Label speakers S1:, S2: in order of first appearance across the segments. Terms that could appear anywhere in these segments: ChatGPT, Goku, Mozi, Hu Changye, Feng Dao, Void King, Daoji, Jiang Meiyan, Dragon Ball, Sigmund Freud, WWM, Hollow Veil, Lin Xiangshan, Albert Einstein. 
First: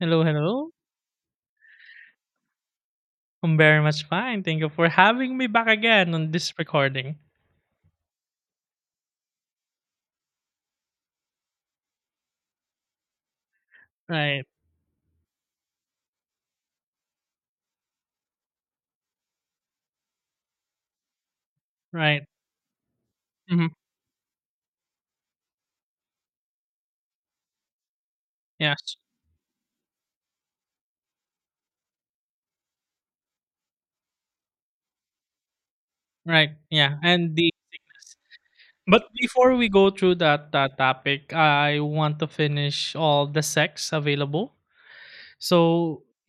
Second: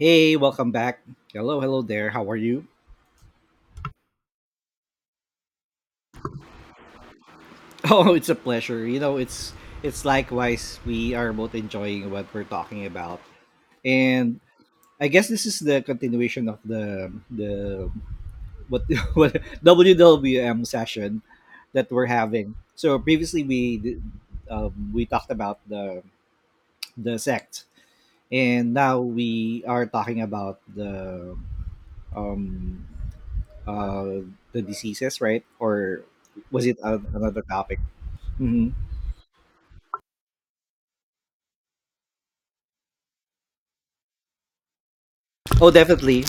S1: Hello,
S2: welcome
S1: hello.
S2: back. Hello, hello there. How are you?
S1: I'm very much fine. Thank you for having me back again on this recording.
S2: Oh, it's a pleasure. It's likewise we are both enjoying what we're talking about. And
S1: Right,
S2: I guess this is the continuation of the what what WWM session that we're
S1: right.
S2: having. So
S1: hmm
S2: we talked about the sect, and
S1: Yes,
S2: now we are talking about um uh the diseases, right? Or
S1: right.
S2: was it
S1: Yeah, and
S2: another
S1: the
S2: topic?
S1: sickness.
S2: hmm
S1: But before we go through that topic, I want to finish all the sex available.
S2: Oh,
S1: So
S2: definitely.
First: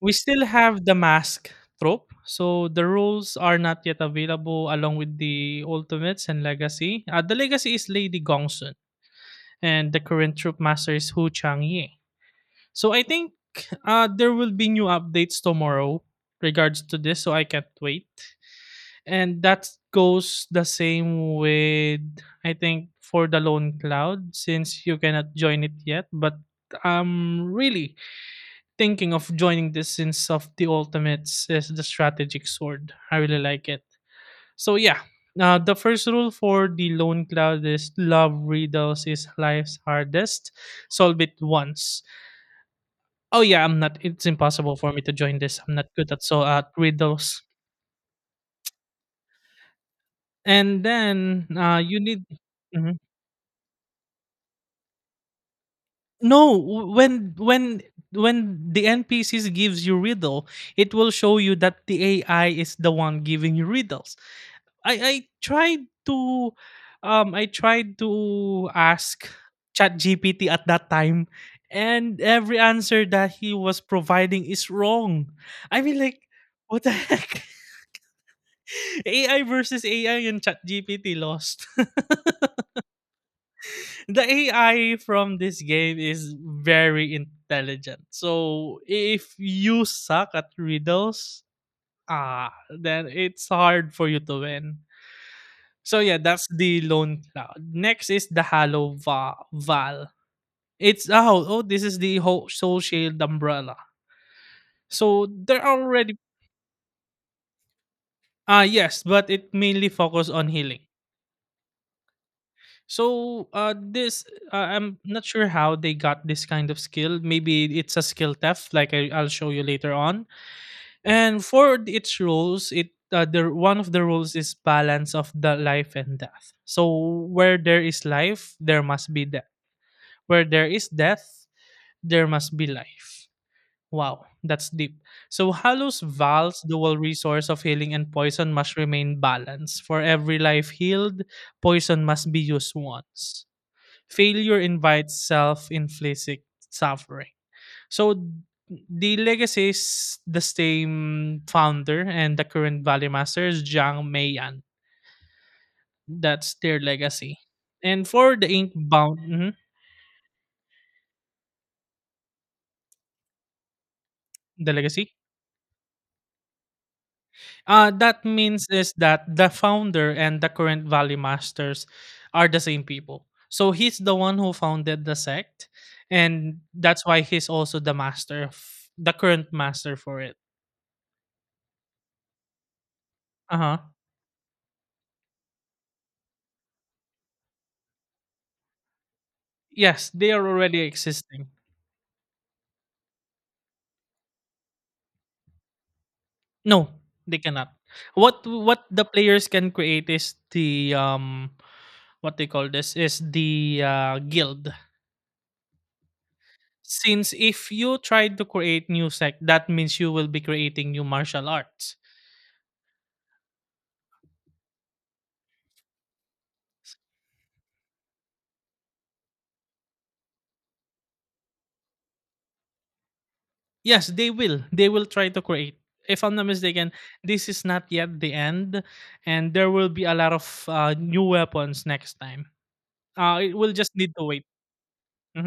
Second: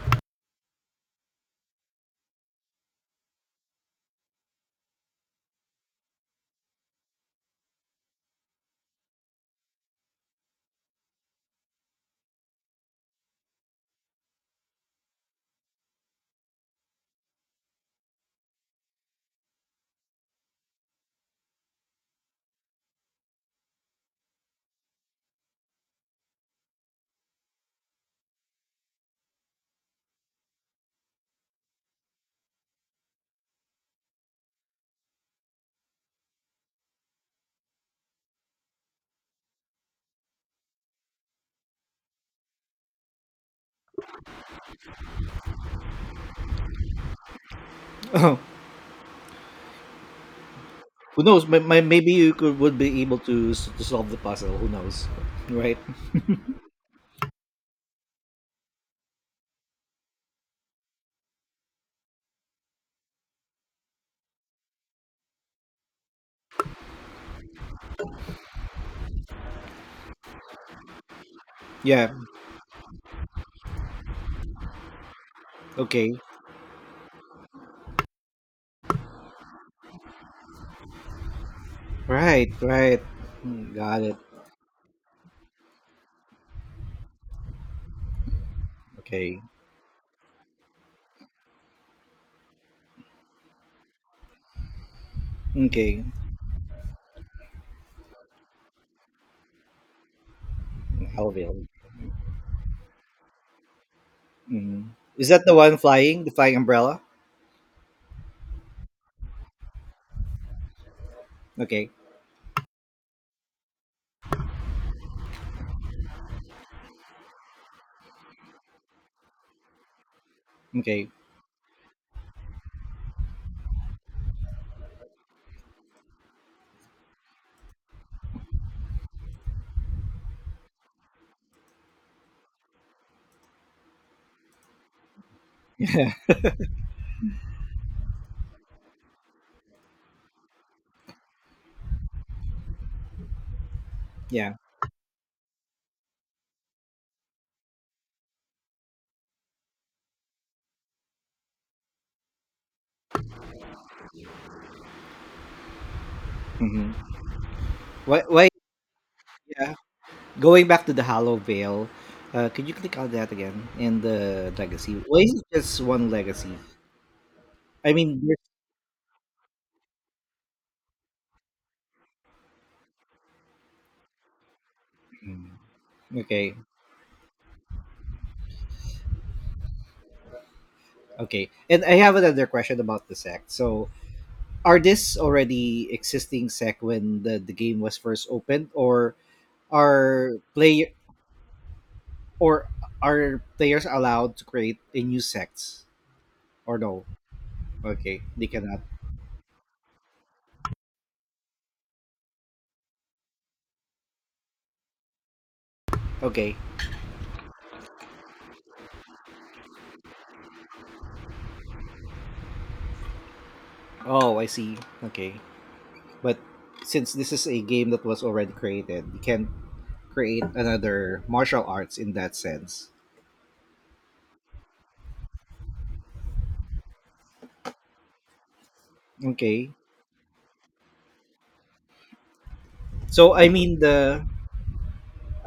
S1: we still have the mask trope. So the rules are not yet available along with the ultimates and legacy. The legacy is Lady Gongsun, and the current troop master is Hu Changye. So I think there will be new updates tomorrow regards to this, so I can't wait. And that goes the same with I think for the Lone Cloud since you cannot join it yet, but I'm really thinking of joining this since of the ultimates is the strategic sword. I really like it. So yeah. The first rule for the Lone Cloud is love riddles is life's hardest. Solve it once. Oh yeah, I'm not. It's impossible for me to join this. I'm not good at at riddles.
S2: Who
S1: And
S2: knows?
S1: then you
S2: Maybe
S1: need.
S2: you could would
S1: Mhm.
S2: be able to to solve the puzzle. Who knows? Right?
S1: No, when the NPCs gives you riddle, it will show you that the AI is the one giving you riddles. I tried to, I tried to ask ChatGPT at that time,
S2: Yeah.
S1: and every answer that he was providing is wrong. I mean,
S2: Okay.
S1: like, what the heck? AI versus AI and ChatGPT lost.
S2: Right. Right. Mm, got it.
S1: The AI from this game is very intelligent. So if
S2: Okay.
S1: you suck at riddles, then it's hard for you to win. So
S2: Okay.
S1: yeah, that's the Lone Cloud. Next is the Val. It's
S2: Alville.
S1: this is the whole Soul Shield umbrella.
S2: hmm
S1: So
S2: Is that the
S1: they're
S2: one
S1: already
S2: flying? The flying umbrella?
S1: yes, but it mainly focus on healing.
S2: Okay.
S1: So this I'm not sure how they got this kind of skill. Maybe it's a skill theft, like I'll show you later on.
S2: Okay.
S1: And for its roles, it the one of the rules is balance of the life and death. So where there is life, there must be death. Where there is death, there must be life. Wow, that's deep. So Halos Val's dual resource of healing and poison must remain balanced. For every life healed, poison must be used once.
S2: Yeah.
S1: Failure invites self inflicted suffering. So the legacy is the same founder and the current Valley Master is Jiang Meiyan. That's their
S2: hmm
S1: legacy. And
S2: Why?
S1: for the
S2: Why?
S1: Inkbound, mhm,
S2: Yeah. Going back to the Hollow Veil. Could you click on that again? And the
S1: the
S2: legacy.
S1: legacy,
S2: Why is it just one legacy? I mean,
S1: that
S2: there's-
S1: means is that the founder and the current Valley Masters are the same people. So he's the one who founded the
S2: Mm,
S1: sect,
S2: okay.
S1: and that's why he's also the master, of, the current master for it.
S2: Okay. And I have another question about the sect.
S1: Uh huh.
S2: So, are this already existing sect when the game was first opened, or
S1: Yes, they
S2: are
S1: are already
S2: player
S1: existing.
S2: or are players allowed to create a new sects, or
S1: No,
S2: no?
S1: they cannot.
S2: Okay,
S1: What
S2: they cannot.
S1: what the players can create is the what they call this is the guild.
S2: Okay.
S1: Since if you try to create new sect, that means you will be creating new martial arts.
S2: Oh, I see. Okay. But since this is a game that was already created, you can not create another martial arts in that sense.
S1: Yes, they will. They will try to create. If I'm not mistaken, this is not yet the end, and there
S2: Okay.
S1: will be a lot of new weapons next time.
S2: So I
S1: It will
S2: mean
S1: just need to
S2: the
S1: wait.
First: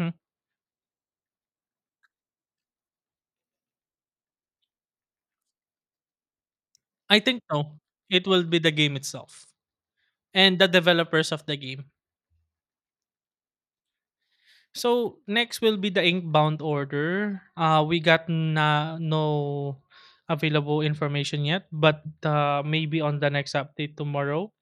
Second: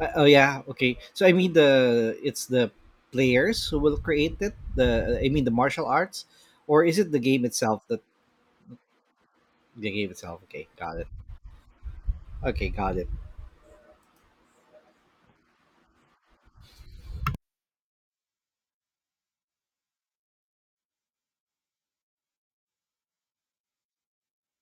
S2: Oh yeah, okay. So I mean the it's the players who will create it. The I mean the martial arts, or is it the
S1: I think
S2: game
S1: no,
S2: itself that
S1: it will be the game itself,
S2: the game itself?
S1: and the
S2: Okay, got it.
S1: developers of the game.
S2: Okay, got it.
S1: So next will be the Inkbound order. We got na no available information yet, but maybe on the next update tomorrow.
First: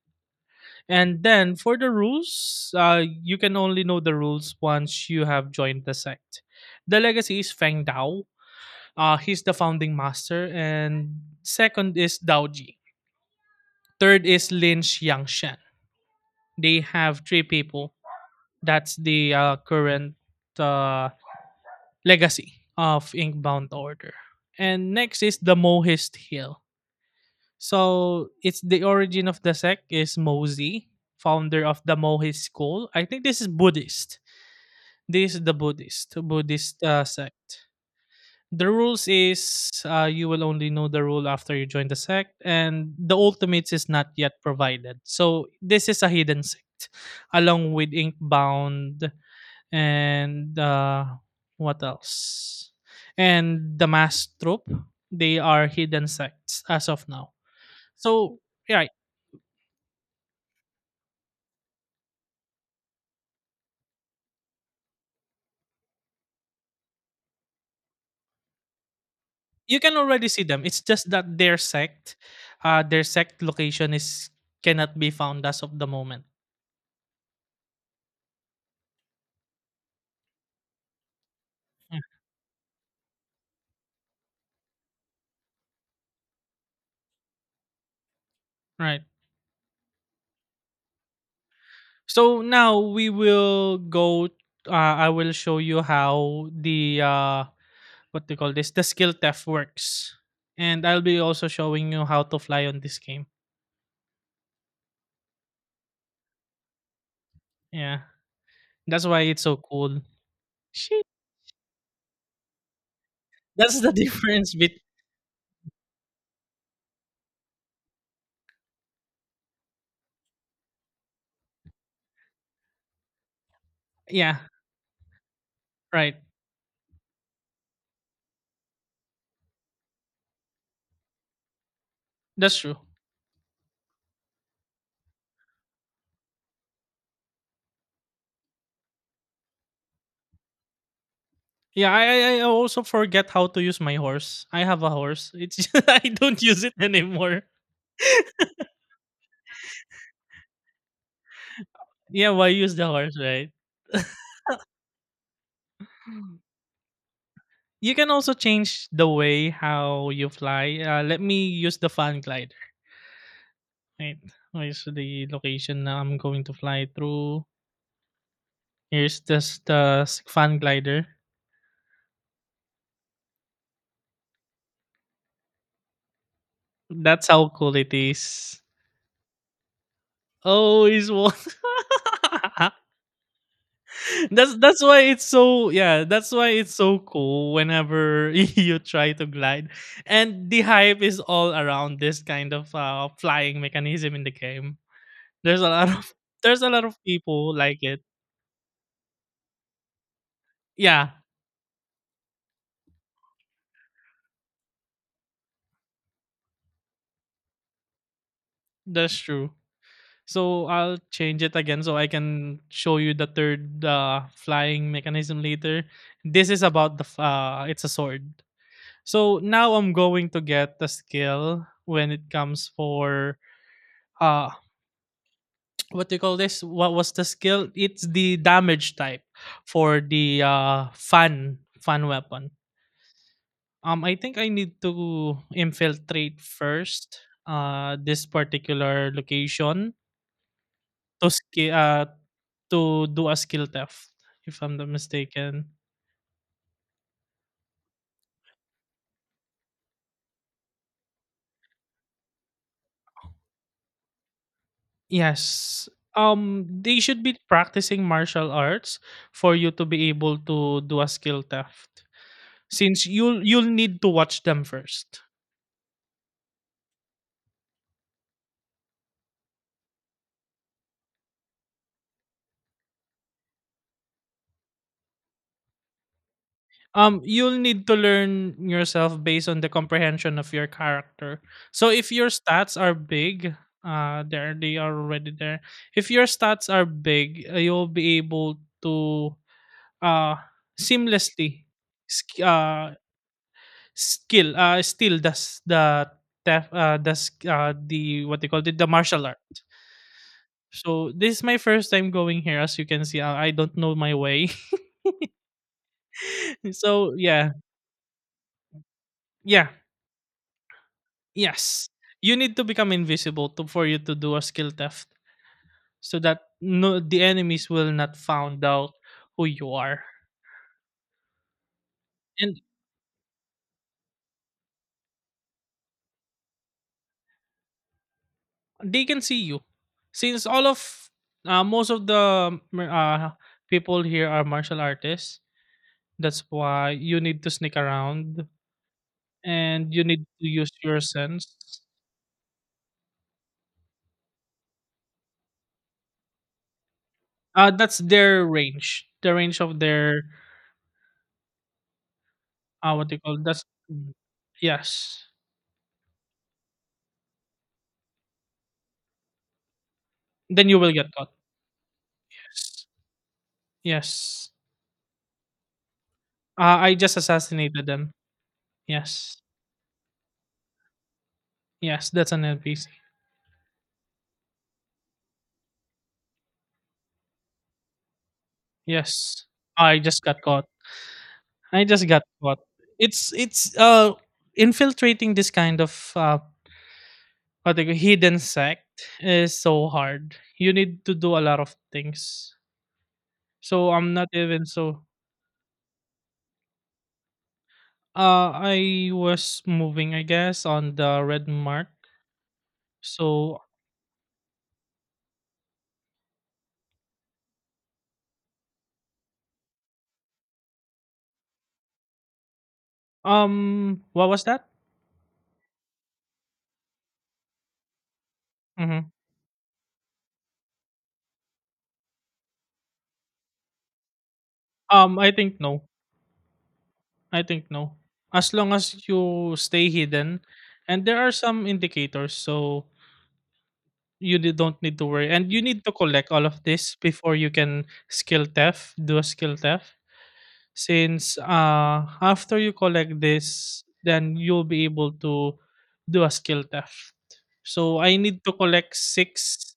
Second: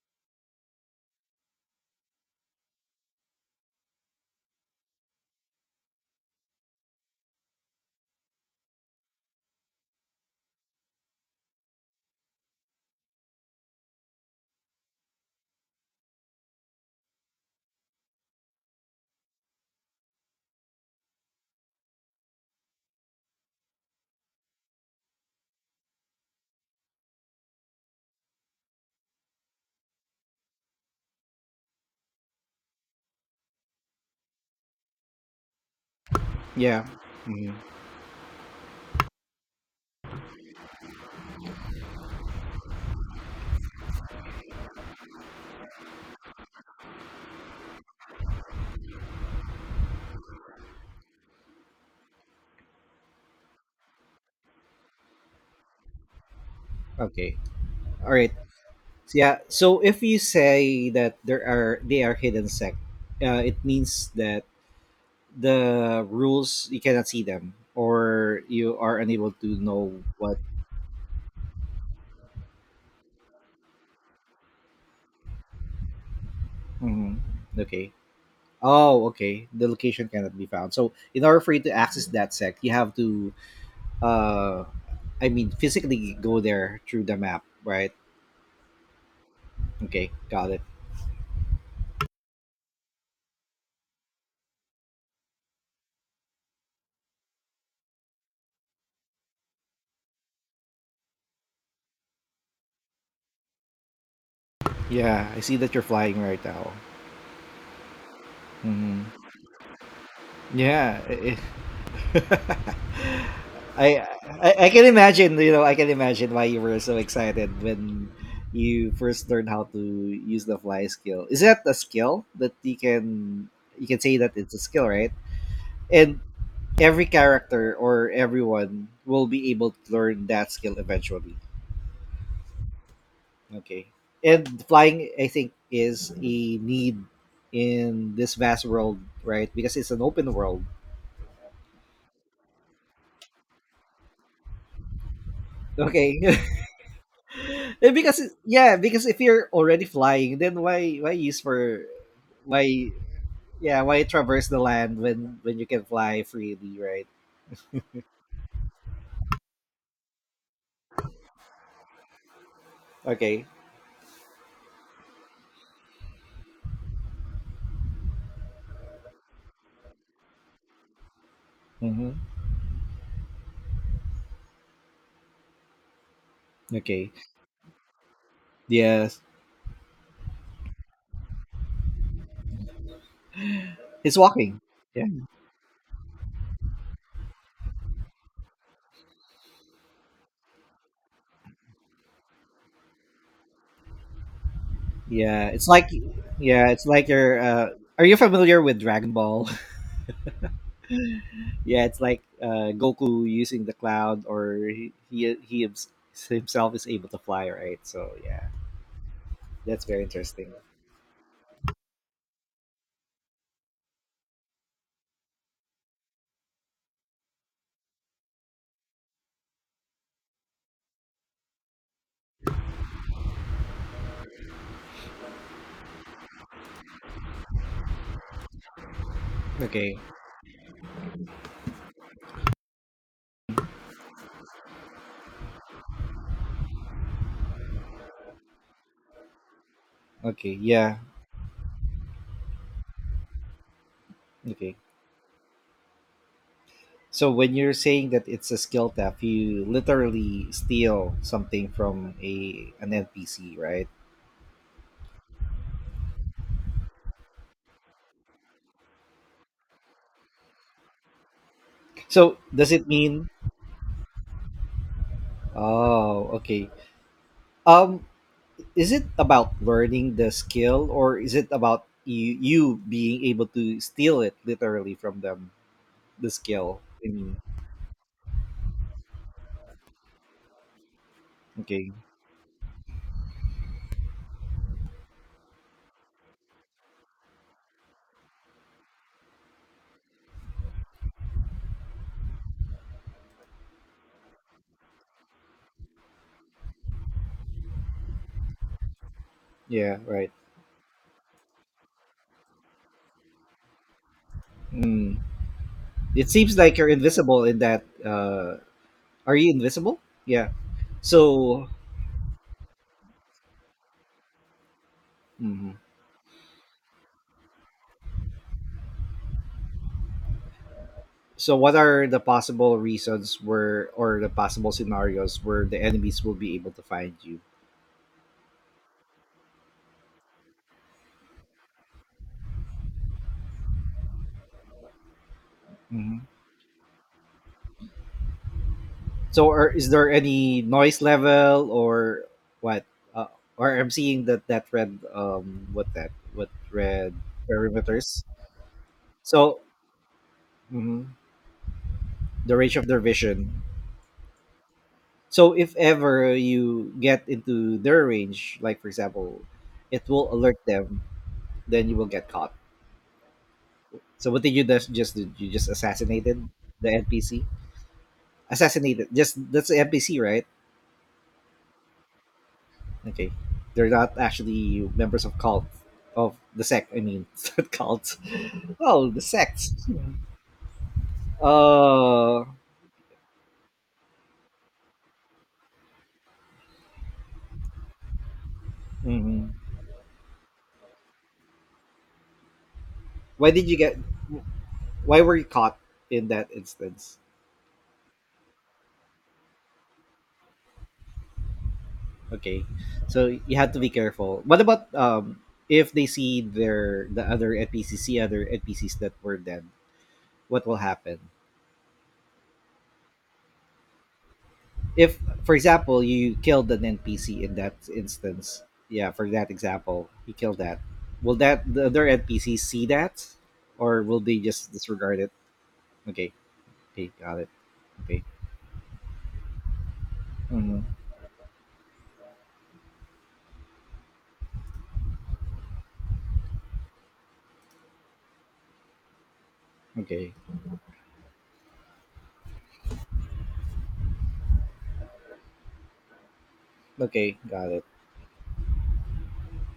S1: And then for the rules, you can only know the rules once you have joined the sect. The legacy is Feng Dao. He's the founding master, and second is Daoji. Third is Lin Xiangshan. They have three people. That's the current uh, legacy of Inkbound Order. And next is the Mohist Hill. So it's the origin of the sect is Mozi, founder of the Mohist school. I think this is Buddhist. This is the Buddhist Buddhist
S2: Yeah.
S1: uh,
S2: hmm
S1: sect. The rules is you will only know the rule after you join the sect, and the ultimates is not yet provided. So this is a hidden sect, along with Inkbound and what else? And the mass troop, they are hidden sects as of now.
S2: Okay. All right.
S1: So yeah,
S2: So, yeah. So if you say that there are they are hidden sect, it means that the rules you cannot see them, or you are unable to
S1: you can
S2: know
S1: already
S2: what.
S1: see them. It's just that their sect location is cannot be found as of the moment.
S2: hmm Okay. Oh, okay. The location cannot be found. So in order for you to
S1: Yeah,
S2: access that sect, you have to, uh, I mean, physically go there through the map, right?
S1: right.
S2: Okay, got it.
S1: So now we will go. I will show you how the what they call this the skill theft works, and I'll be also showing you how to fly on this game.
S2: Yeah, I see that you're flying right now.
S1: Yeah, that's why
S2: hmm
S1: it's so cool.
S2: Yeah,
S1: Shit.
S2: I,
S1: That's the
S2: I
S1: difference
S2: I
S1: bet
S2: can imagine. You know, I can imagine why you were so excited when you first learned how to use the fly skill. Is that a skill that you can say that
S1: yeah,
S2: it's a skill, right?
S1: right.
S2: And every character or everyone will be able to learn that skill eventually.
S1: That's true.
S2: Okay. And flying, I think, is a need in this vast world, right? Because it's an open world.
S1: Yeah, I also forget how to use my horse. I have a horse. It's I
S2: Okay.
S1: don't use it anymore.
S2: And because yeah, because if you're already flying, then why use for
S1: Yeah, why
S2: why
S1: use the horse, right?
S2: yeah, why traverse the land when you can fly freely, right?
S1: You can also change the way how you fly. Let me use the fan glider.
S2: Okay.
S1: Right. Where's the location na I'm going to fly through? Here's this the fan glider.
S2: Mm-hmm. Okay.
S1: That's how cool it is.
S2: Yes.
S1: Oh, is what?
S2: He's
S1: that's
S2: walking.
S1: that's why it's so yeah that's why it's so cool whenever you try to glide and the hype is all around this kind of flying mechanism in the game.
S2: Yeah,
S1: There's
S2: it's
S1: a lot
S2: like
S1: of there's
S2: yeah,
S1: a lot
S2: it's
S1: of
S2: like you're
S1: people like it.
S2: are you familiar with Dragon Ball?
S1: Yeah,
S2: Yeah, it's like Goku using the cloud, or himself is able to fly, right? So yeah,
S1: that's true.
S2: that's very interesting.
S1: So I'll change it again so I can show you the third flying mechanism later. This is about the it's a sword. So now I'm going to get the skill when it comes for uh what do you call this? What was the skill? It's the damage type
S2: Okay.
S1: for the uh fan weapon. I think I need to infiltrate first this particular location
S2: Okay, yeah.
S1: to ski uh to do a skill theft, if
S2: Okay.
S1: I'm not mistaken.
S2: So when you're saying that it's a skill theft, you literally steal something from a an NPC, right?
S1: Yes. They should be practicing martial arts for you to be able to do a skill theft.
S2: So does it
S1: Since
S2: mean
S1: you'll need to watch them first.
S2: Oh, okay. Um, is it about learning the skill, or is it about you being able to steal it literally from them the skill I mean?
S1: You'll need to learn yourself based on the comprehension of your character. So
S2: Okay.
S1: if your stats are big there they are already there if your stats are big, you'll be able to uh seamlessly sk- skill still does the tef- the sk- the what they call it the martial art.
S2: Yeah, right.
S1: So this is my first time going here as you can see. I don't know my way.
S2: Mm, it seems like you're
S1: So
S2: invisible
S1: yeah,
S2: in that are you
S1: yeah.
S2: invisible? Yeah. So
S1: Yes, you need to become invisible to for you to do a skill theft
S2: mhm.
S1: so that no the enemies will not found out who you are.
S2: So what are the
S1: And
S2: possible reasons where, or the possible scenarios where the enemies will be able to find you?
S1: they can see you since all of most of the people here are martial artists.
S2: Hmm.
S1: That's why you need to sneak around,
S2: So, are, is
S1: and you
S2: there
S1: need to
S2: any
S1: use
S2: noise
S1: your
S2: level
S1: sense.
S2: or what? Uh, or I'm seeing that red what red
S1: That's
S2: perimeters.
S1: their range, the
S2: So
S1: range of their
S2: mhm, the range of their
S1: what they call
S2: vision.
S1: that's yes
S2: So if ever you get into their range, like for example, it will alert
S1: then you will
S2: them.
S1: get caught.
S2: Then you will get caught.
S1: Yes.
S2: So what
S1: Yes.
S2: did you just did you just assassinated the
S1: I just
S2: NPC?
S1: assassinated them.
S2: Assassinated. Just
S1: Yes.
S2: that's the NPC, right?
S1: Yes, that's an NPC.
S2: Okay, they're not actually members of cult of the sect. I mean, not cults. Oh, the
S1: Yes.
S2: sects.
S1: I just got caught. I just got
S2: Uh,
S1: caught. It's Infiltrating this kind of hidden sect
S2: mhm.
S1: is so hard. You need to do a lot of things.
S2: why did you
S1: So
S2: get?
S1: I'm not even so
S2: Why were you caught in that instance?
S1: I was moving I guess on the red mark.
S2: Okay, so you
S1: So
S2: had to be careful. What about if they see the other NPC, see other NPCs that were dead? What will happen?
S1: what was that?
S2: If, for example, you killed an NPC in that instance,
S1: Mm-hmm.
S2: yeah for that example you killed that, will that the other NPCs see that, or will they just disregard it?
S1: I think no.
S2: Okay, okay, got
S1: I
S2: it.
S1: think no.
S2: Okay.
S1: As long as you stay hidden,
S2: Hmm.
S1: and there are some indicators, so you don't need to worry. And you need to collect all of this before you can do a skill theft.
S2: Okay,
S1: Since after you collect this, then you'll be able to do a skill theft.
S2: okay, got it.
S1: So I need to collect six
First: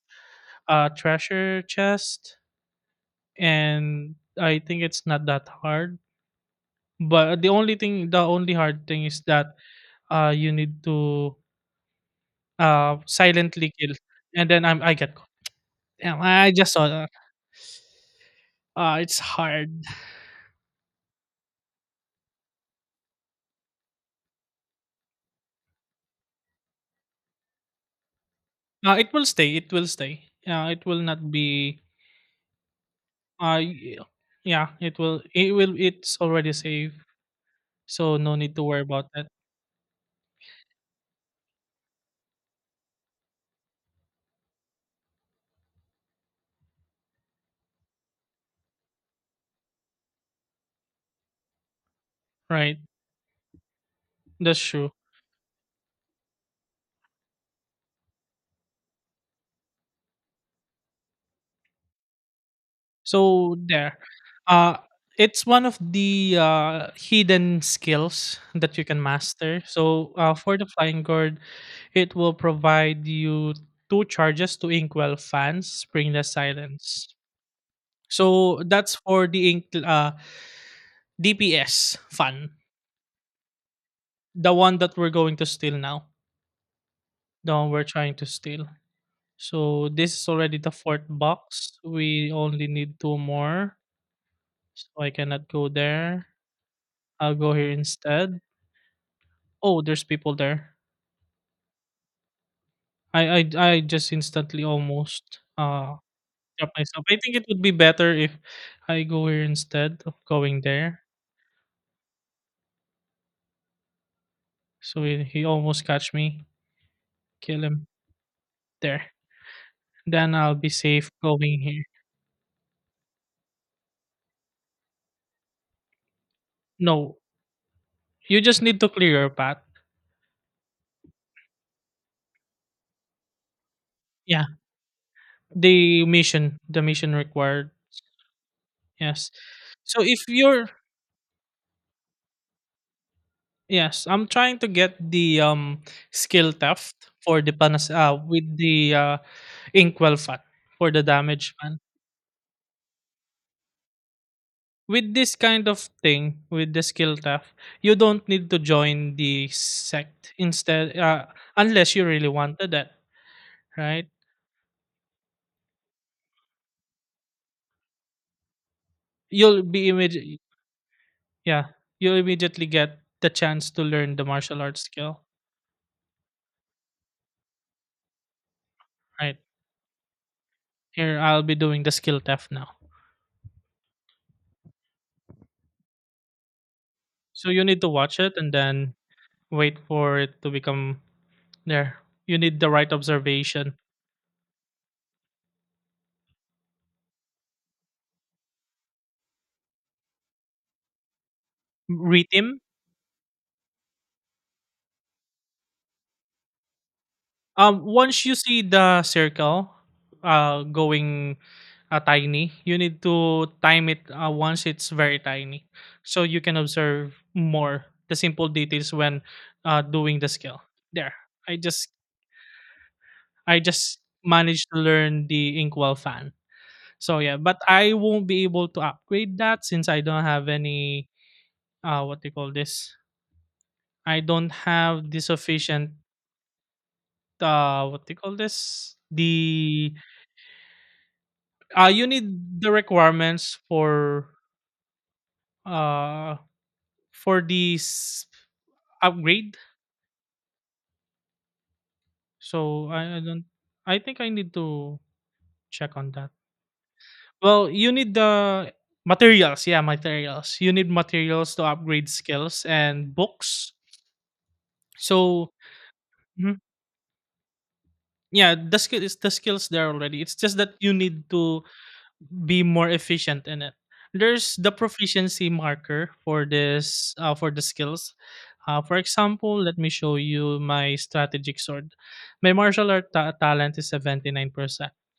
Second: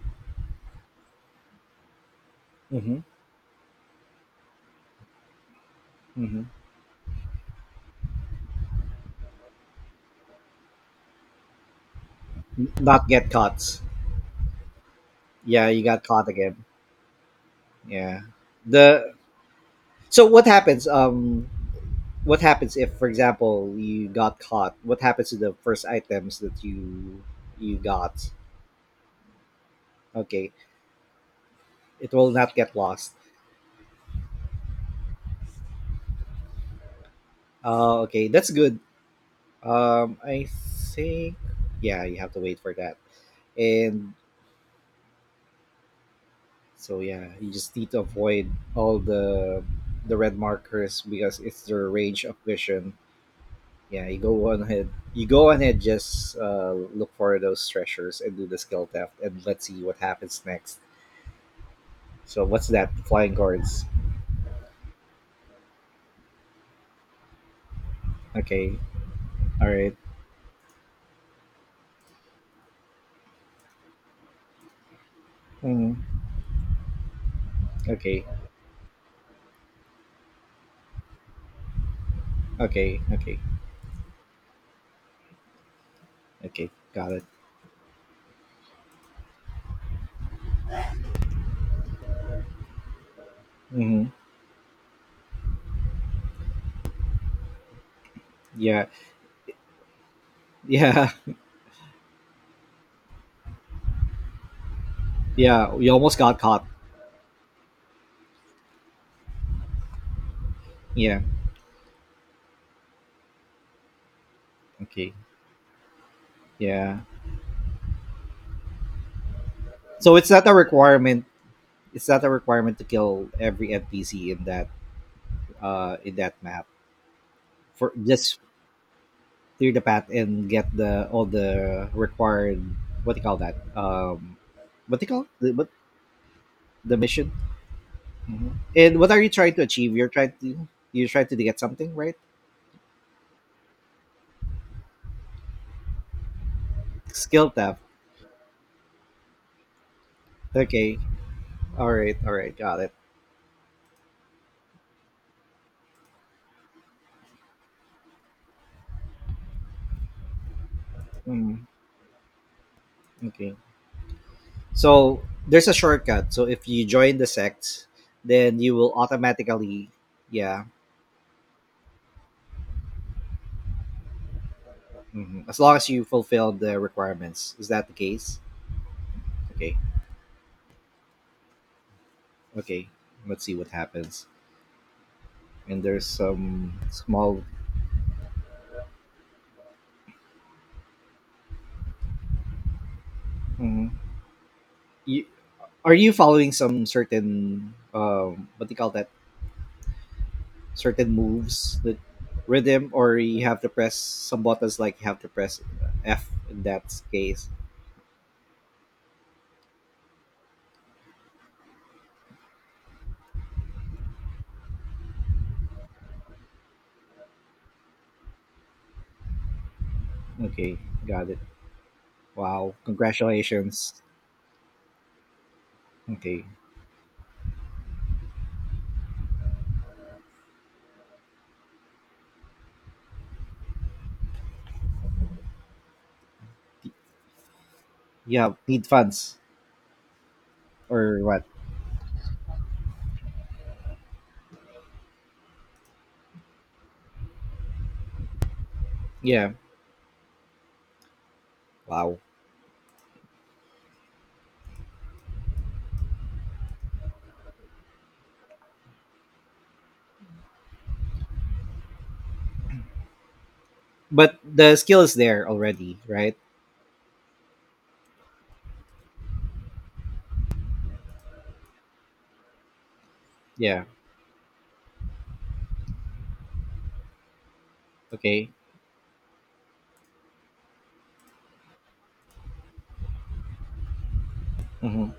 S1: treasure chest,
S2: Mm-hmm.
S1: and I think it's not that hard.
S2: Mm-hmm.
S1: But the only thing, the only hard thing is that you need to
S2: Not get
S1: silently
S2: caught.
S1: kill, and then I get caught.
S2: Yeah, you got
S1: Damn,
S2: caught
S1: I
S2: again.
S1: just saw that.
S2: Yeah. The
S1: It's hard.
S2: so what happens if, for example, you got caught, what happens to the first items that you got?
S1: It will stay. It will stay.
S2: Okay,
S1: Yeah, it will not be.
S2: it will not get lost.
S1: Uh, y- yeah, it will. It will. It's already safe, so
S2: Okay,
S1: no
S2: that's
S1: need to
S2: good.
S1: worry about that.
S2: I think yeah, you have to wait for that, and so yeah, you just need to avoid all the red markers because it's their range of
S1: Right,
S2: vision. Yeah, you go
S1: that's
S2: on ahead.
S1: true.
S2: You go on ahead. Just look for those treasures and do the skill theft, and let's see what happens next. So what's that? Flying
S1: So
S2: cards.
S1: there, uh, it's one of the hidden skills
S2: Okay.
S1: that you can master.
S2: All right.
S1: So for the flying guard, it will provide you two charges to Inkwell fans,
S2: Mm,
S1: Spring the Silence.
S2: okay.
S1: So that's for the Ink DPS fan,
S2: Okay. Okay.
S1: the one that we're going to steal now,
S2: Okay. Got it.
S1: the one we're trying to steal. So this is already the fourth box. We only need two more,
S2: hmm
S1: so I cannot go there. I'll go here instead.
S2: Yeah.
S1: Oh, there's people there.
S2: Yeah.
S1: I just instantly almost
S2: Yeah, we almost got caught.
S1: stop myself. I think it would be better if I go here instead of going there.
S2: Yeah.
S1: So
S2: Okay.
S1: he almost catch me,
S2: Yeah.
S1: kill him there.
S2: So it's
S1: Then
S2: not
S1: I'll
S2: a
S1: be safe
S2: requirement.
S1: going here.
S2: It's not a requirement to kill every NPC in that map.
S1: No,
S2: For just
S1: you just need to clear your path.
S2: clear the path and get the all the required what do you call that?
S1: Yeah,
S2: What do you call the what
S1: the
S2: the
S1: mission
S2: mission?
S1: required.
S2: Mhm. And what are you
S1: Yes.
S2: trying to achieve?
S1: So if you're
S2: You're trying to get something, right?
S1: yes, I'm trying to get the skill theft for
S2: Skill
S1: the
S2: theft.
S1: panas, with the inkwell fan for
S2: Okay.
S1: the damage fan.
S2: All right. All right. Got it.
S1: With this kind of thing, with the skill theft, you don't need to join the sect instead,
S2: Mm,
S1: unless you really wanted that,
S2: okay.
S1: right?
S2: So there's a shortcut. So if you join the sect, then you will
S1: you'll be
S2: automatically,
S1: immediately
S2: yeah,
S1: yeah you'll immediately get the chance to learn the martial arts skill,
S2: mhm. as long as you fulfill the requirements. Is that the case?
S1: right?
S2: Okay,
S1: Here, I'll be doing the skill theft now.
S2: okay. Let's see what happens. And there's some small.
S1: So you need to watch it and then wait for it to become there. You need the right observation.
S2: Mhm. You, are you following some certain what do you call that? Certain moves that
S1: Rhythm.
S2: rhythm, or you have to press some buttons like you have to press F in that case.
S1: Once you see the circle, going, tiny, you need to time it, once it's very tiny, so you can observe more the simple details when, doing the scale.
S2: Okay,
S1: There,
S2: got it.
S1: I just
S2: Wow,
S1: I just
S2: congratulations.
S1: managed to learn the inkwell fan.
S2: Okay,
S1: So yeah, but I won't be able to upgrade that since I don't have any, what do you call this? I don't have the sufficient, what do you call
S2: yeah need
S1: this?
S2: funds
S1: The
S2: or what?
S1: You need the requirements uh for this
S2: Yeah.
S1: upgrade.
S2: Wow.
S1: So I don't. I think I need to check on that. Well, you need the materials. Yeah, materials. You need materials to upgrade skills and books.
S2: But the skill is there
S1: So,
S2: already, right?
S1: mhm, yeah, the skills there already. It's just that you need to be more efficient in it.
S2: Yeah.
S1: There's the proficiency marker for this, for the skills.
S2: Okay.
S1: For example, let me show you my strategic sword. My martial art talent is 79%.
S2: Mm-hmm.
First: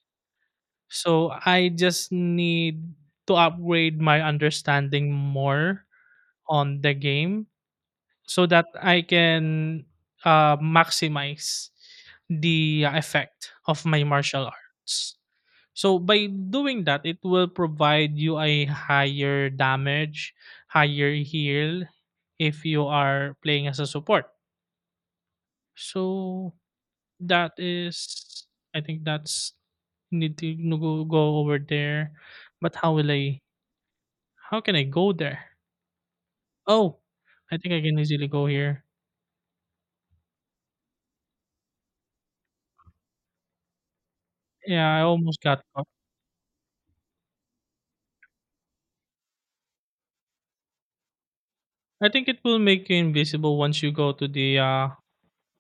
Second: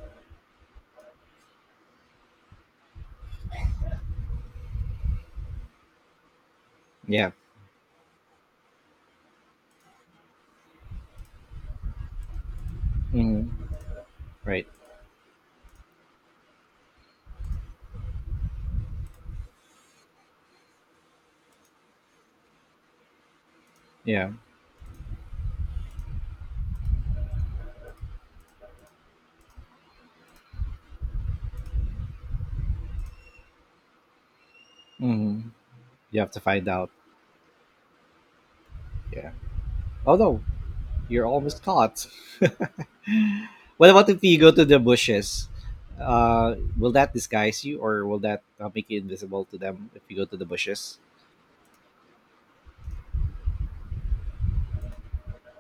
S1: So I just need to upgrade my understanding more on the
S2: Yeah.
S1: game so that I can, maximize the
S2: Mm-hmm.
S1: effect of my martial
S2: Right.
S1: arts. So by doing that, it will provide you a higher damage, higher heal if you are playing as a support.
S2: Yeah.
S1: So that is, I think that's need to go over there. But how will I? How can I go
S2: Mm-hmm.
S1: there?
S2: You have to find out.
S1: Oh, I think I can easily go here.
S2: Yeah. Oh no, you're almost caught. What about if you go to the
S1: Yeah, I almost
S2: bushes,
S1: got caught.
S2: will that disguise you, or will that make you invisible to them if you go to the bushes?
S1: I think it will make you invisible once you go to the uh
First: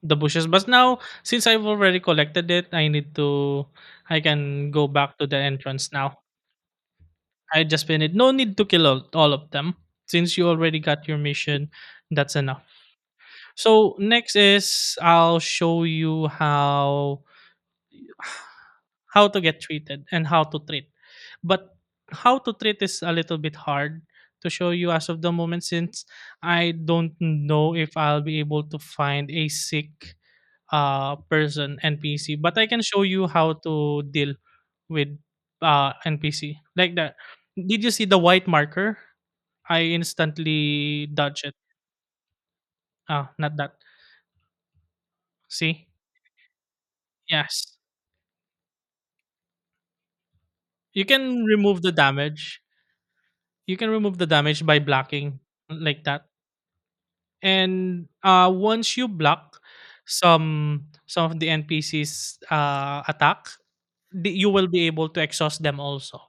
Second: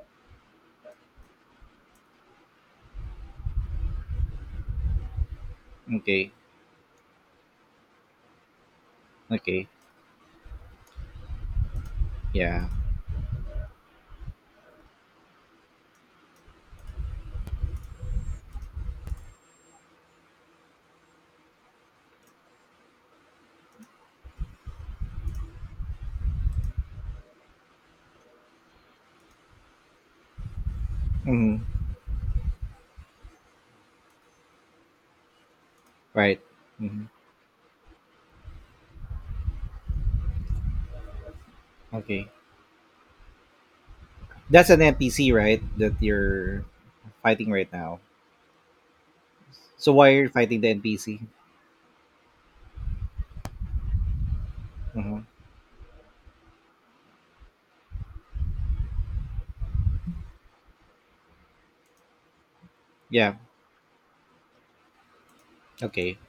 S1: the bushes. But now since I've already collected it, I can go back to the entrance now.
S2: Okay.
S1: I just been it. No need to kill all of
S2: Okay.
S1: them. Since you already got your mission, that's enough.
S2: Yeah.
S1: So next is I'll show you how to get treated and how to treat. But how to treat is a little bit hard to show you as of the moment since I don't know if I'll be able to find a sick
S2: Mm-hmm.
S1: person NPC. But I can show you how to deal with
S2: Right.
S1: NPC like
S2: Mm-hmm.
S1: that. Did you see the white marker? I instantly dodge it.
S2: Okay.
S1: Ah, not that.
S2: That's an NPC, right?
S1: See?
S2: That you're fighting right
S1: Yes.
S2: now. So why are you fighting the
S1: You
S2: NPC?
S1: can remove the damage. You can remove the damage by
S2: hmm
S1: blocking like that. And once you block some of the NPCs
S2: Yeah.
S1: attack, you will be able to exhaust them
S2: Okay.
S1: also.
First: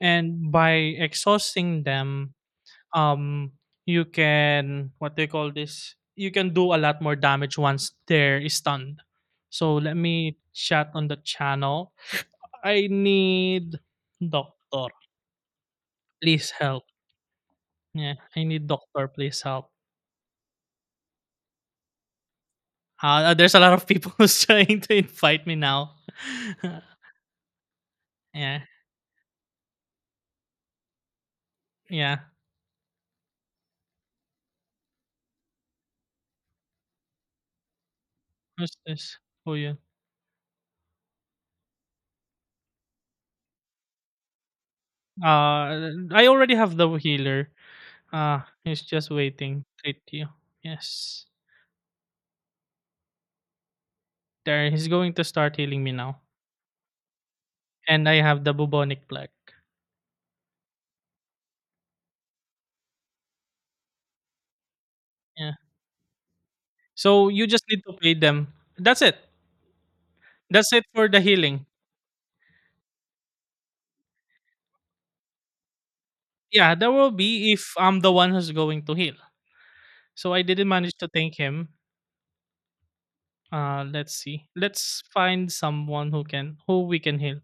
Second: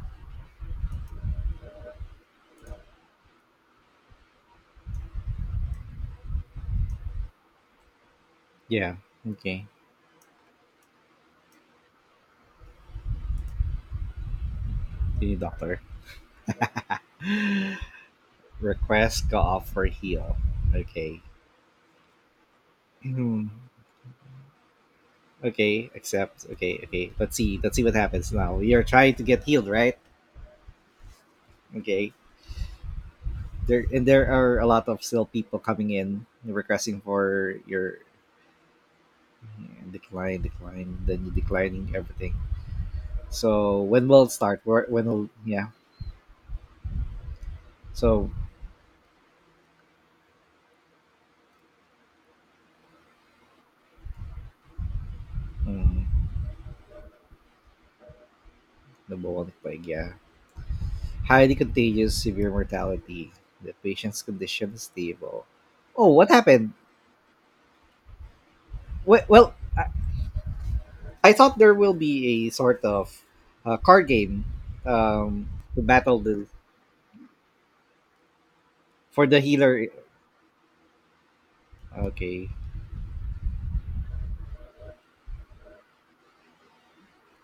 S1: And by exhausting them, um, you can what they call this. You can do a lot more damage once they're
S2: Yeah.
S1: stunned.
S2: Okay.
S1: So let me chat on the channel. I need doctor.
S2: You need doctor.
S1: Please help. Yeah, I need doctor.
S2: Request go
S1: Please
S2: off
S1: help.
S2: for heal. Okay. Hmm.
S1: There's a lot of people who's trying to invite me
S2: Okay.
S1: now.
S2: Accept. Okay. Okay. Let's see. Let's see what happens now.
S1: Yeah,
S2: You're trying to get healed, right? Okay.
S1: yeah.
S2: There and there are a lot of still people coming in requesting for your
S1: Who's this? Who you?
S2: mm-hmm, decline, decline. Then you declining everything. So when will start? Where- When will yeah?
S1: I already have the healer.
S2: So
S1: He's just waiting. Treat you. Yes. There, he's going to start healing me
S2: mm,
S1: now. And I have the bubonic plague.
S2: nabuo nagpaig, yeah. Highly contagious, severe mortality. The patient's condition is stable.
S1: Yeah.
S2: Oh, what happened?
S1: So you just need to pay them. That's it.
S2: Well, well I,
S1: That's it for the
S2: I thought
S1: healing.
S2: there will be a sort of card game um, to battle the
S1: Yeah, that will be if I'm the one who's going to heal.
S2: for the healer.
S1: So I didn't manage to thank him.
S2: Okay.
S1: Let's see. Let's find someone who we can heal.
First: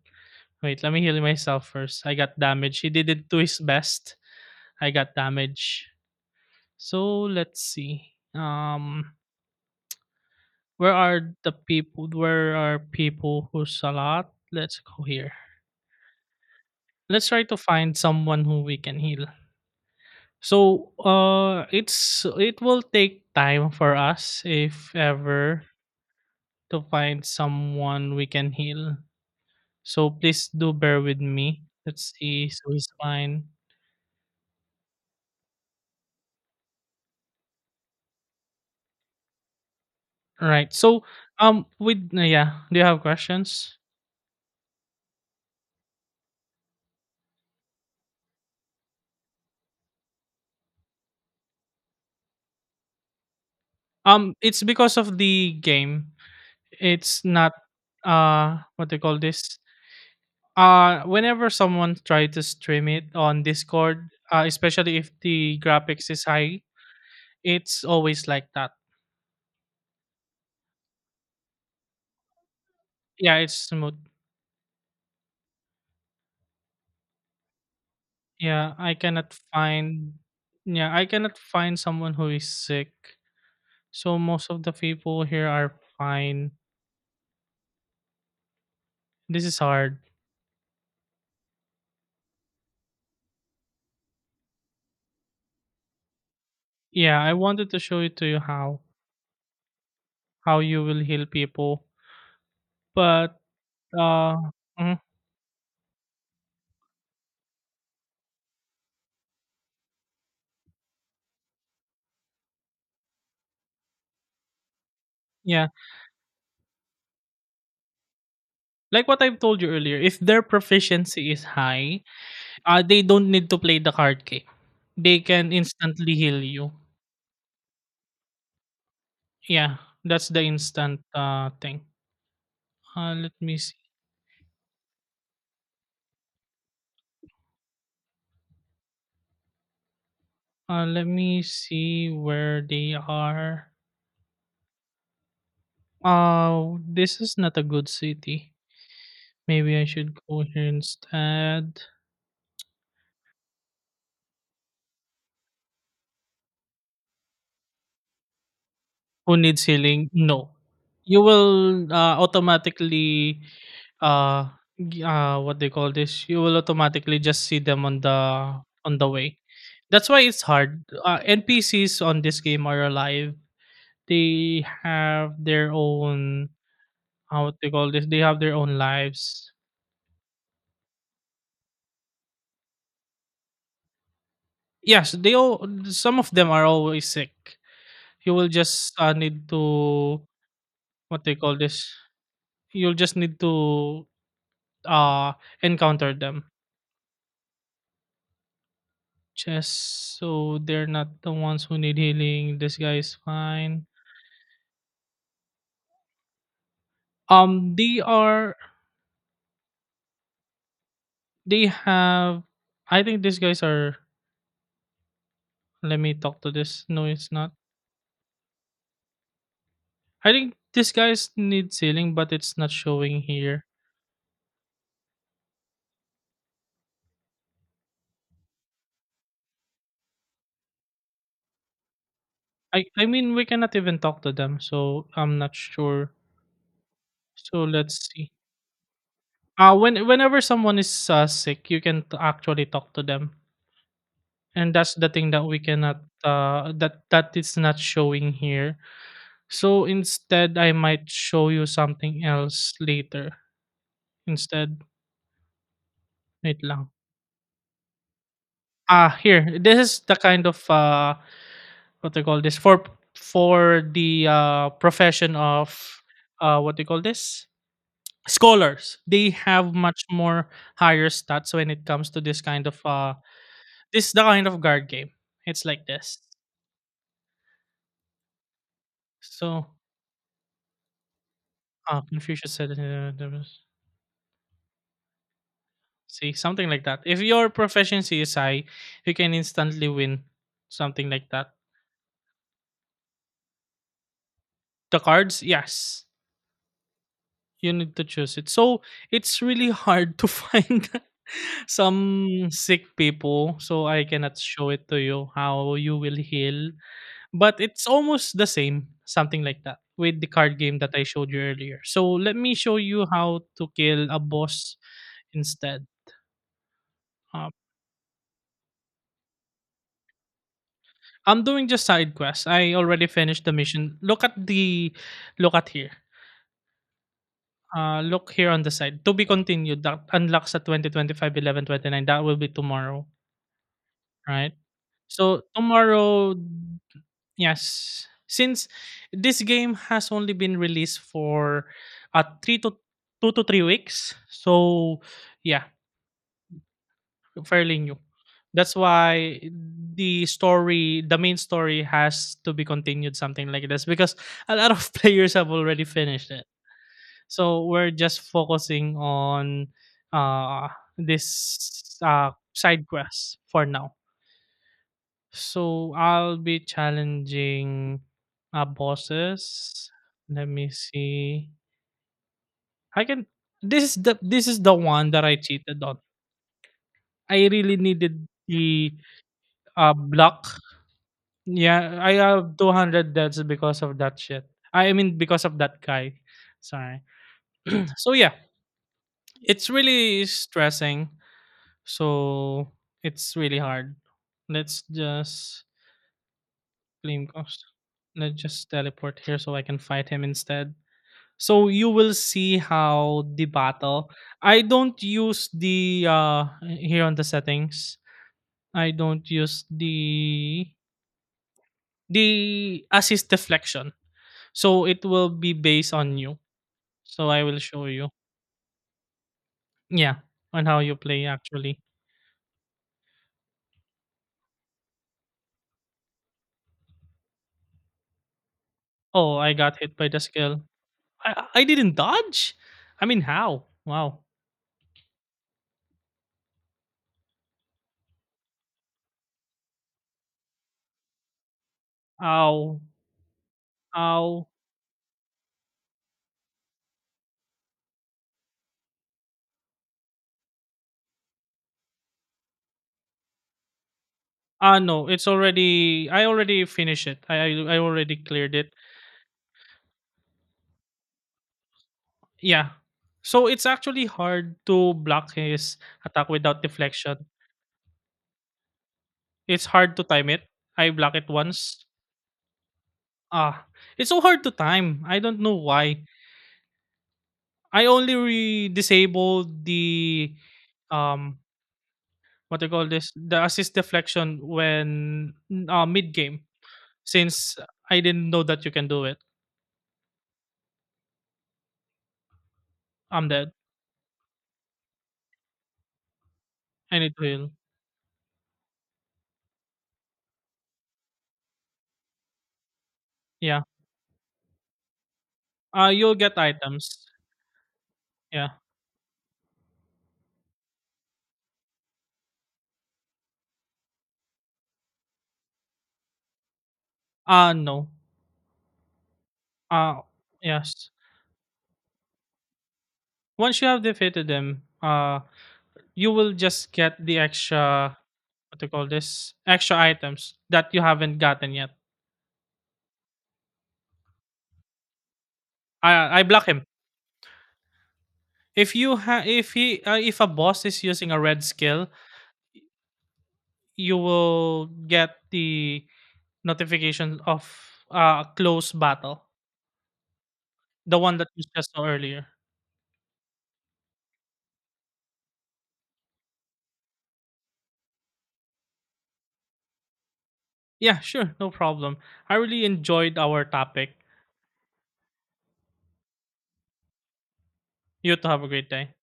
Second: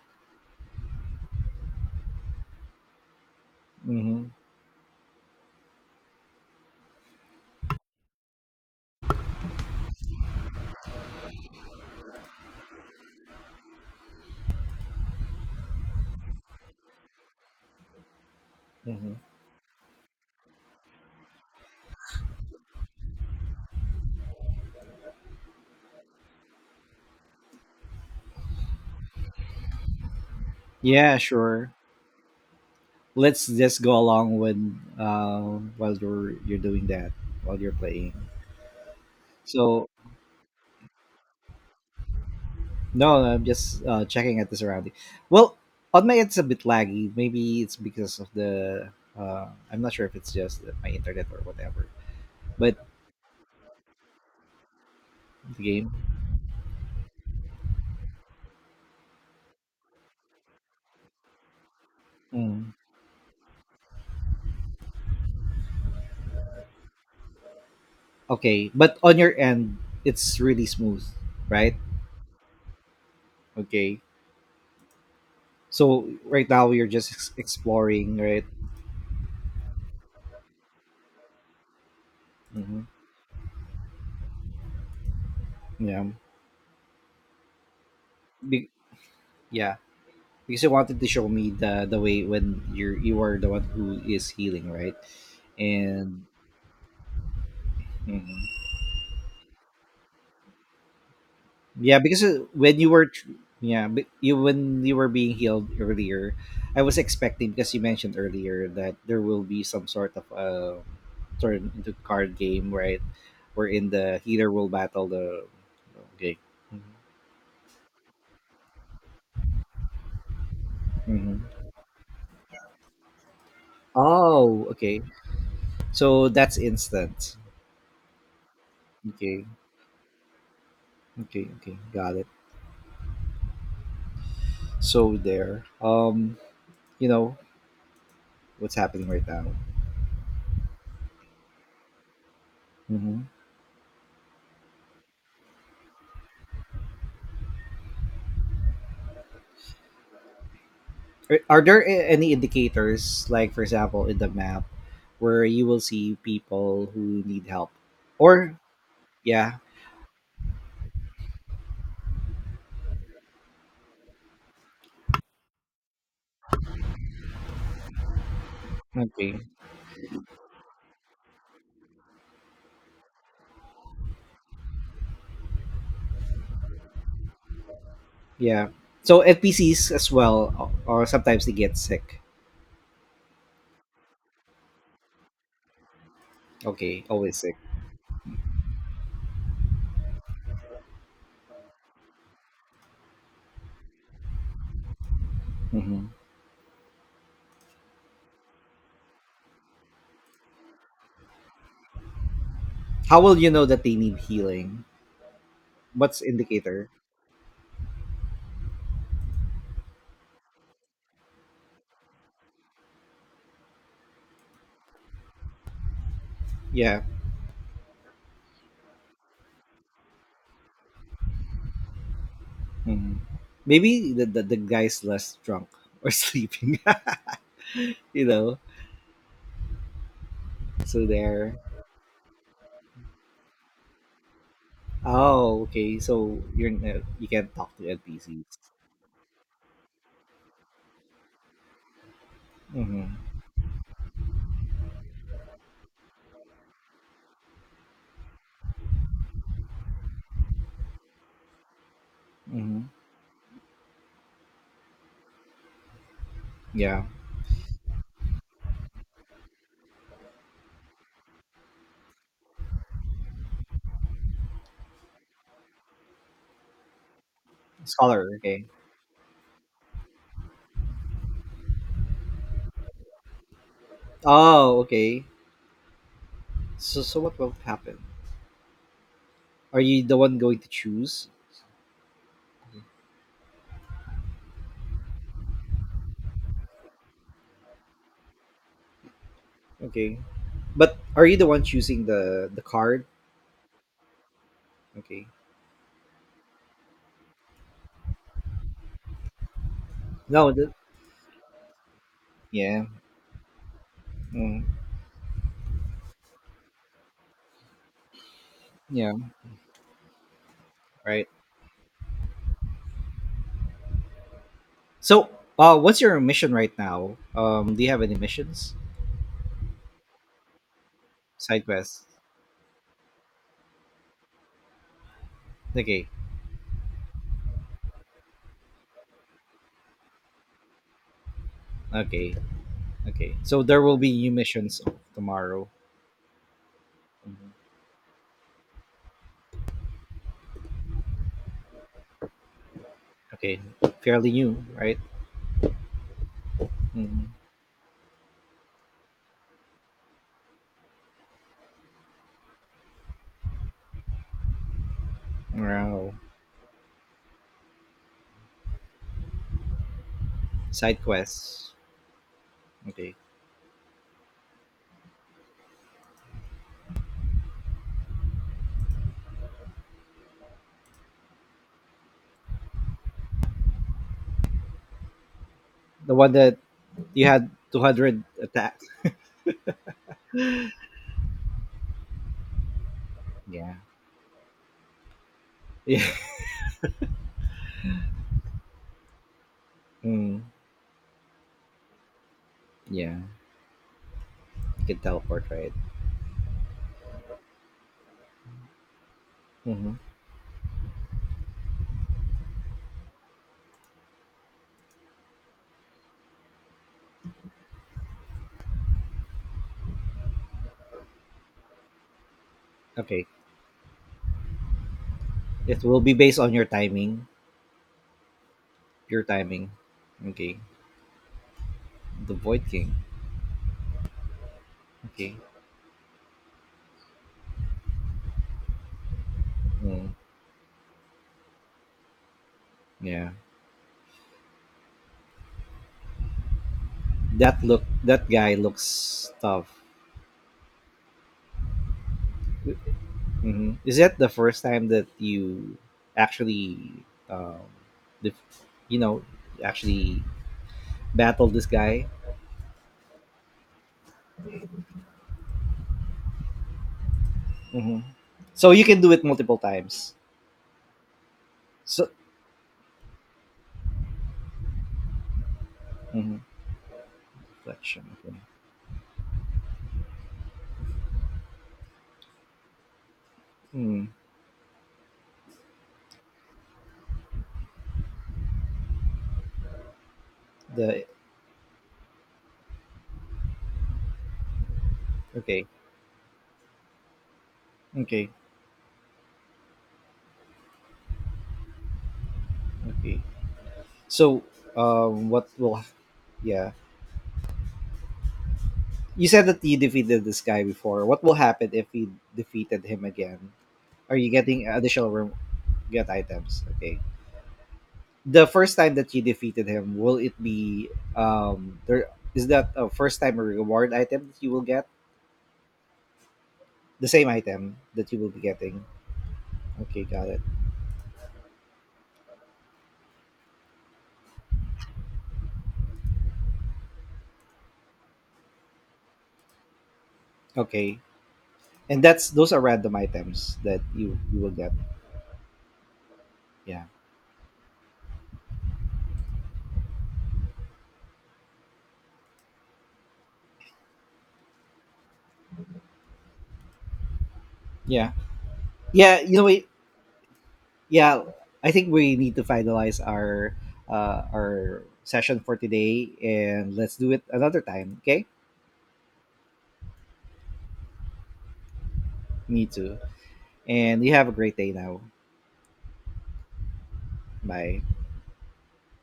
S1: Wait, let me heal myself first. I got damage. He did it to his best.
S2: Mm-hmm.
S1: I got damage. So let's see. Where are the people? Where are people who's a lot? Let's go here. Let's try to find someone who we can
S2: Mm-hmm.
S1: heal. So, it will take time for us if ever to find someone we can heal. So please do bear
S2: Yeah,
S1: with me.
S2: sure.
S1: Let's see. So he's fine.
S2: Let's just go along when while you're doing that while you're playing. So
S1: Right. So, with, yeah, do you have
S2: no, I'm
S1: questions?
S2: just checking at the surrounding. Well, on my it's a bit laggy. Maybe it's because of the. I'm not sure if it's just my internet or whatever. But
S1: It's because of the
S2: the game.
S1: game. It's not, what they call this. Whenever someone try to
S2: Mm.
S1: stream it on Discord, especially if the graphics is high, it's always like
S2: Okay,
S1: that.
S2: but on your end, it's really smooth, right?
S1: Yeah, it's smooth.
S2: Okay. So right now you're just exploring, right?
S1: Yeah, I cannot find yeah, I cannot find someone who is
S2: hmm
S1: sick. So most of the people here are
S2: Yeah.
S1: fine.
S2: Be-
S1: This is
S2: yeah.
S1: hard.
S2: Because you wanted to show me the way when you are the one who is healing, right? And
S1: Yeah, I wanted to show it to you
S2: mhm.
S1: how you will heal people,
S2: Yeah, because when you were,
S1: but,
S2: yeah, you
S1: uh,
S2: when you
S1: mhm,
S2: were being healed earlier, I was expecting because you mentioned earlier that there will be some sort of turn into card game, right? Wherein the healer will battle the.
S1: yeah,
S2: Okay.
S1: like what I've told you earlier, if their proficiency is
S2: hmm
S1: high, they don't need to play the card game.
S2: Oh, okay.
S1: They can instantly
S2: So
S1: heal
S2: that's
S1: you.
S2: instant. Okay,
S1: Yeah, that's the instant
S2: okay, okay.
S1: thing.
S2: Got it.
S1: Let me see.
S2: So there. You know what's happening right now.
S1: Let me see where they
S2: Mhm.
S1: are. This is not a good city. Maybe I should go here
S2: Are
S1: instead.
S2: there any indicators, like for example in the map, where you will see people who need help? Or
S1: Who
S2: yeah,
S1: needs healing? No. You will, automatically, uh, g what they call this? You will automatically just see them on the
S2: okay,
S1: way. That's why it's hard. NPCs on this game are alive. They have their own how do you call this? They have their
S2: yeah.
S1: own
S2: So
S1: lives.
S2: NPCs as well, or sometimes they get sick.
S1: Yes, they all, some of them are
S2: Okay,
S1: always sick.
S2: always sick.
S1: You will just, need to what they call this? You'll just need to uh
S2: hmm
S1: encounter them. Just so they're not the ones who need healing. This guy is
S2: How will you know that
S1: fine.
S2: they need healing? What's indicator?
S1: They are. They have. I think these guys are. Let me talk to this.
S2: Yeah.
S1: No, it's not. I think these guys need healing, but it's not
S2: Mhm.
S1: showing here.
S2: Maybe the guy's less drunk or sleeping. You know, so there.
S1: I mean we cannot even talk to them, so I'm not
S2: Oh, okay.
S1: sure.
S2: So you're you can't
S1: So
S2: talk to
S1: let's see.
S2: NPCs.
S1: Whenever someone is, sick, you can actually talk to
S2: Mhm.
S1: them, and that's the thing that we cannot. That is not showing here. So instead, I might show you something else
S2: hmm
S1: later. Instead, wait lang.
S2: Yeah.
S1: Ah, here. This is the kind of, what they call this, for the, profession of, what they call this,
S2: Scholar. Okay.
S1: scholars. They have much more higher stats when it comes to this kind of, this is the kind of
S2: Oh,
S1: guard game.
S2: okay.
S1: It's like this.
S2: So, so what will happen?
S1: So,
S2: Are you the one going to choose?
S1: Confucius said See, something like that. If your proficiency is high, you can instantly
S2: Okay.
S1: win.
S2: But
S1: Something
S2: are
S1: like
S2: you the
S1: that.
S2: one choosing the card?
S1: The
S2: Okay.
S1: cards, yes. You need to choose it. So it's really hard to
S2: No. The,
S1: find some sick
S2: yeah.
S1: people. So I cannot
S2: Mm,
S1: show it to you how you will heal. But it's almost the same.
S2: yeah.
S1: Something like that. With the card game that I
S2: Right.
S1: showed you earlier. So let me show you how to kill a boss
S2: So,
S1: instead.
S2: what's your mission right now? Do you have any missions?
S1: I'm
S2: Side
S1: doing just
S2: quests.
S1: side quests. I already finished the mission. Look at here.
S2: Okay.
S1: Look here on the side. To be continued. That unlocks at 29. That
S2: Okay.
S1: will be tomorrow,
S2: Okay. So there will be new
S1: right?
S2: missions
S1: So
S2: tomorrow.
S1: tomorrow,
S2: Mhm.
S1: yes. Since this game has only been released for, three to two to
S2: Okay.
S1: three weeks.
S2: Fairly new, right?
S1: So, yeah,
S2: Mm-hmm.
S1: yung fairly new. That's why the story, the main story, has to be continued, something like this, because a lot of players have already
S2: Wow.
S1: finished it. So we're just focusing on, uh,
S2: Side quests.
S1: this, side
S2: Okay.
S1: quest for now. So I'll be challenging, bosses. Let me see. I can. This is the one that I cheated on.
S2: The one that you
S1: I
S2: had
S1: really
S2: 200
S1: needed
S2: attacks.
S1: the, block. Yeah, I have 200 deaths
S2: Yeah.
S1: because of that shit. I mean, because of that
S2: Yeah.
S1: guy. Sorry. So yeah, it's really
S2: Mm.
S1: stressing. So
S2: Yeah.
S1: it's really hard. Let's
S2: You can teleport,
S1: just
S2: right?
S1: claim cost. Let's just teleport here so I can
S2: Mm-hmm.
S1: fight him instead. So you will see how the battle. I don't use the, here on the settings. I don't use the
S2: Okay.
S1: assist deflection. So it will be
S2: It
S1: based
S2: will be
S1: on you.
S2: based on your timing.
S1: So I will show you.
S2: Your timing.
S1: Yeah,
S2: Okay.
S1: on how you play actually.
S2: The Void King. Okay.
S1: Oh, I got hit by
S2: Mm.
S1: the skill. I didn't dodge. I mean,
S2: Yeah.
S1: how? Wow.
S2: That look. That guy looks tough.
S1: Ow.
S2: Mm-hmm. Is that the
S1: Ow.
S2: first time that you actually, def you know, actually battle this guy?
S1: Ah no, it's already. I already finished it. I
S2: Mm-hmm.
S1: already cleared
S2: So
S1: it.
S2: you can do it multiple times. So
S1: Yeah. So it's actually hard to block his attack
S2: mm-hmm.
S1: without deflection.
S2: Reflection. Okay.
S1: It's hard to time it. I block it once. Ah,
S2: Hmm.
S1: it's so hard to time. I don't know why. I only disabled the,
S2: The
S1: um what they call this, the assist deflection when,
S2: okay,
S1: mid game since I
S2: okay,
S1: didn't know that you can do it.
S2: okay.
S1: I'm dead.
S2: So, what will? Yeah,
S1: I need to heal.
S2: you said that you defeated this guy before. What will happen if we defeated him again?
S1: Yeah.
S2: Are you getting get
S1: You'll get
S2: items? Okay.
S1: items.
S2: The
S1: Yeah.
S2: first time that you defeated him, will it be there? Is that a first time reward item that you will get? The same item
S1: No.
S2: that you will be getting.
S1: Uh
S2: Okay, got it.
S1: yes. Once you have defeated them, you will just get the extra, what they call this, extra items that you
S2: Okay,
S1: haven't gotten yet.
S2: and that's those are random items that you will get.
S1: I block him.
S2: Yeah,
S1: If you ha- If a boss is using a red skill, you will get the notification of,
S2: yeah.
S1: a close
S2: Yeah,
S1: battle,
S2: you know,
S1: the one
S2: yeah
S1: that you
S2: I
S1: just saw
S2: think we
S1: earlier.
S2: need to finalize our session for today, and let's do it another time, okay.
S1: Yeah, sure, no problem. I really
S2: Me too,
S1: enjoyed our topic.
S2: and you have a great day now. Bye.
S1: You too have a great day.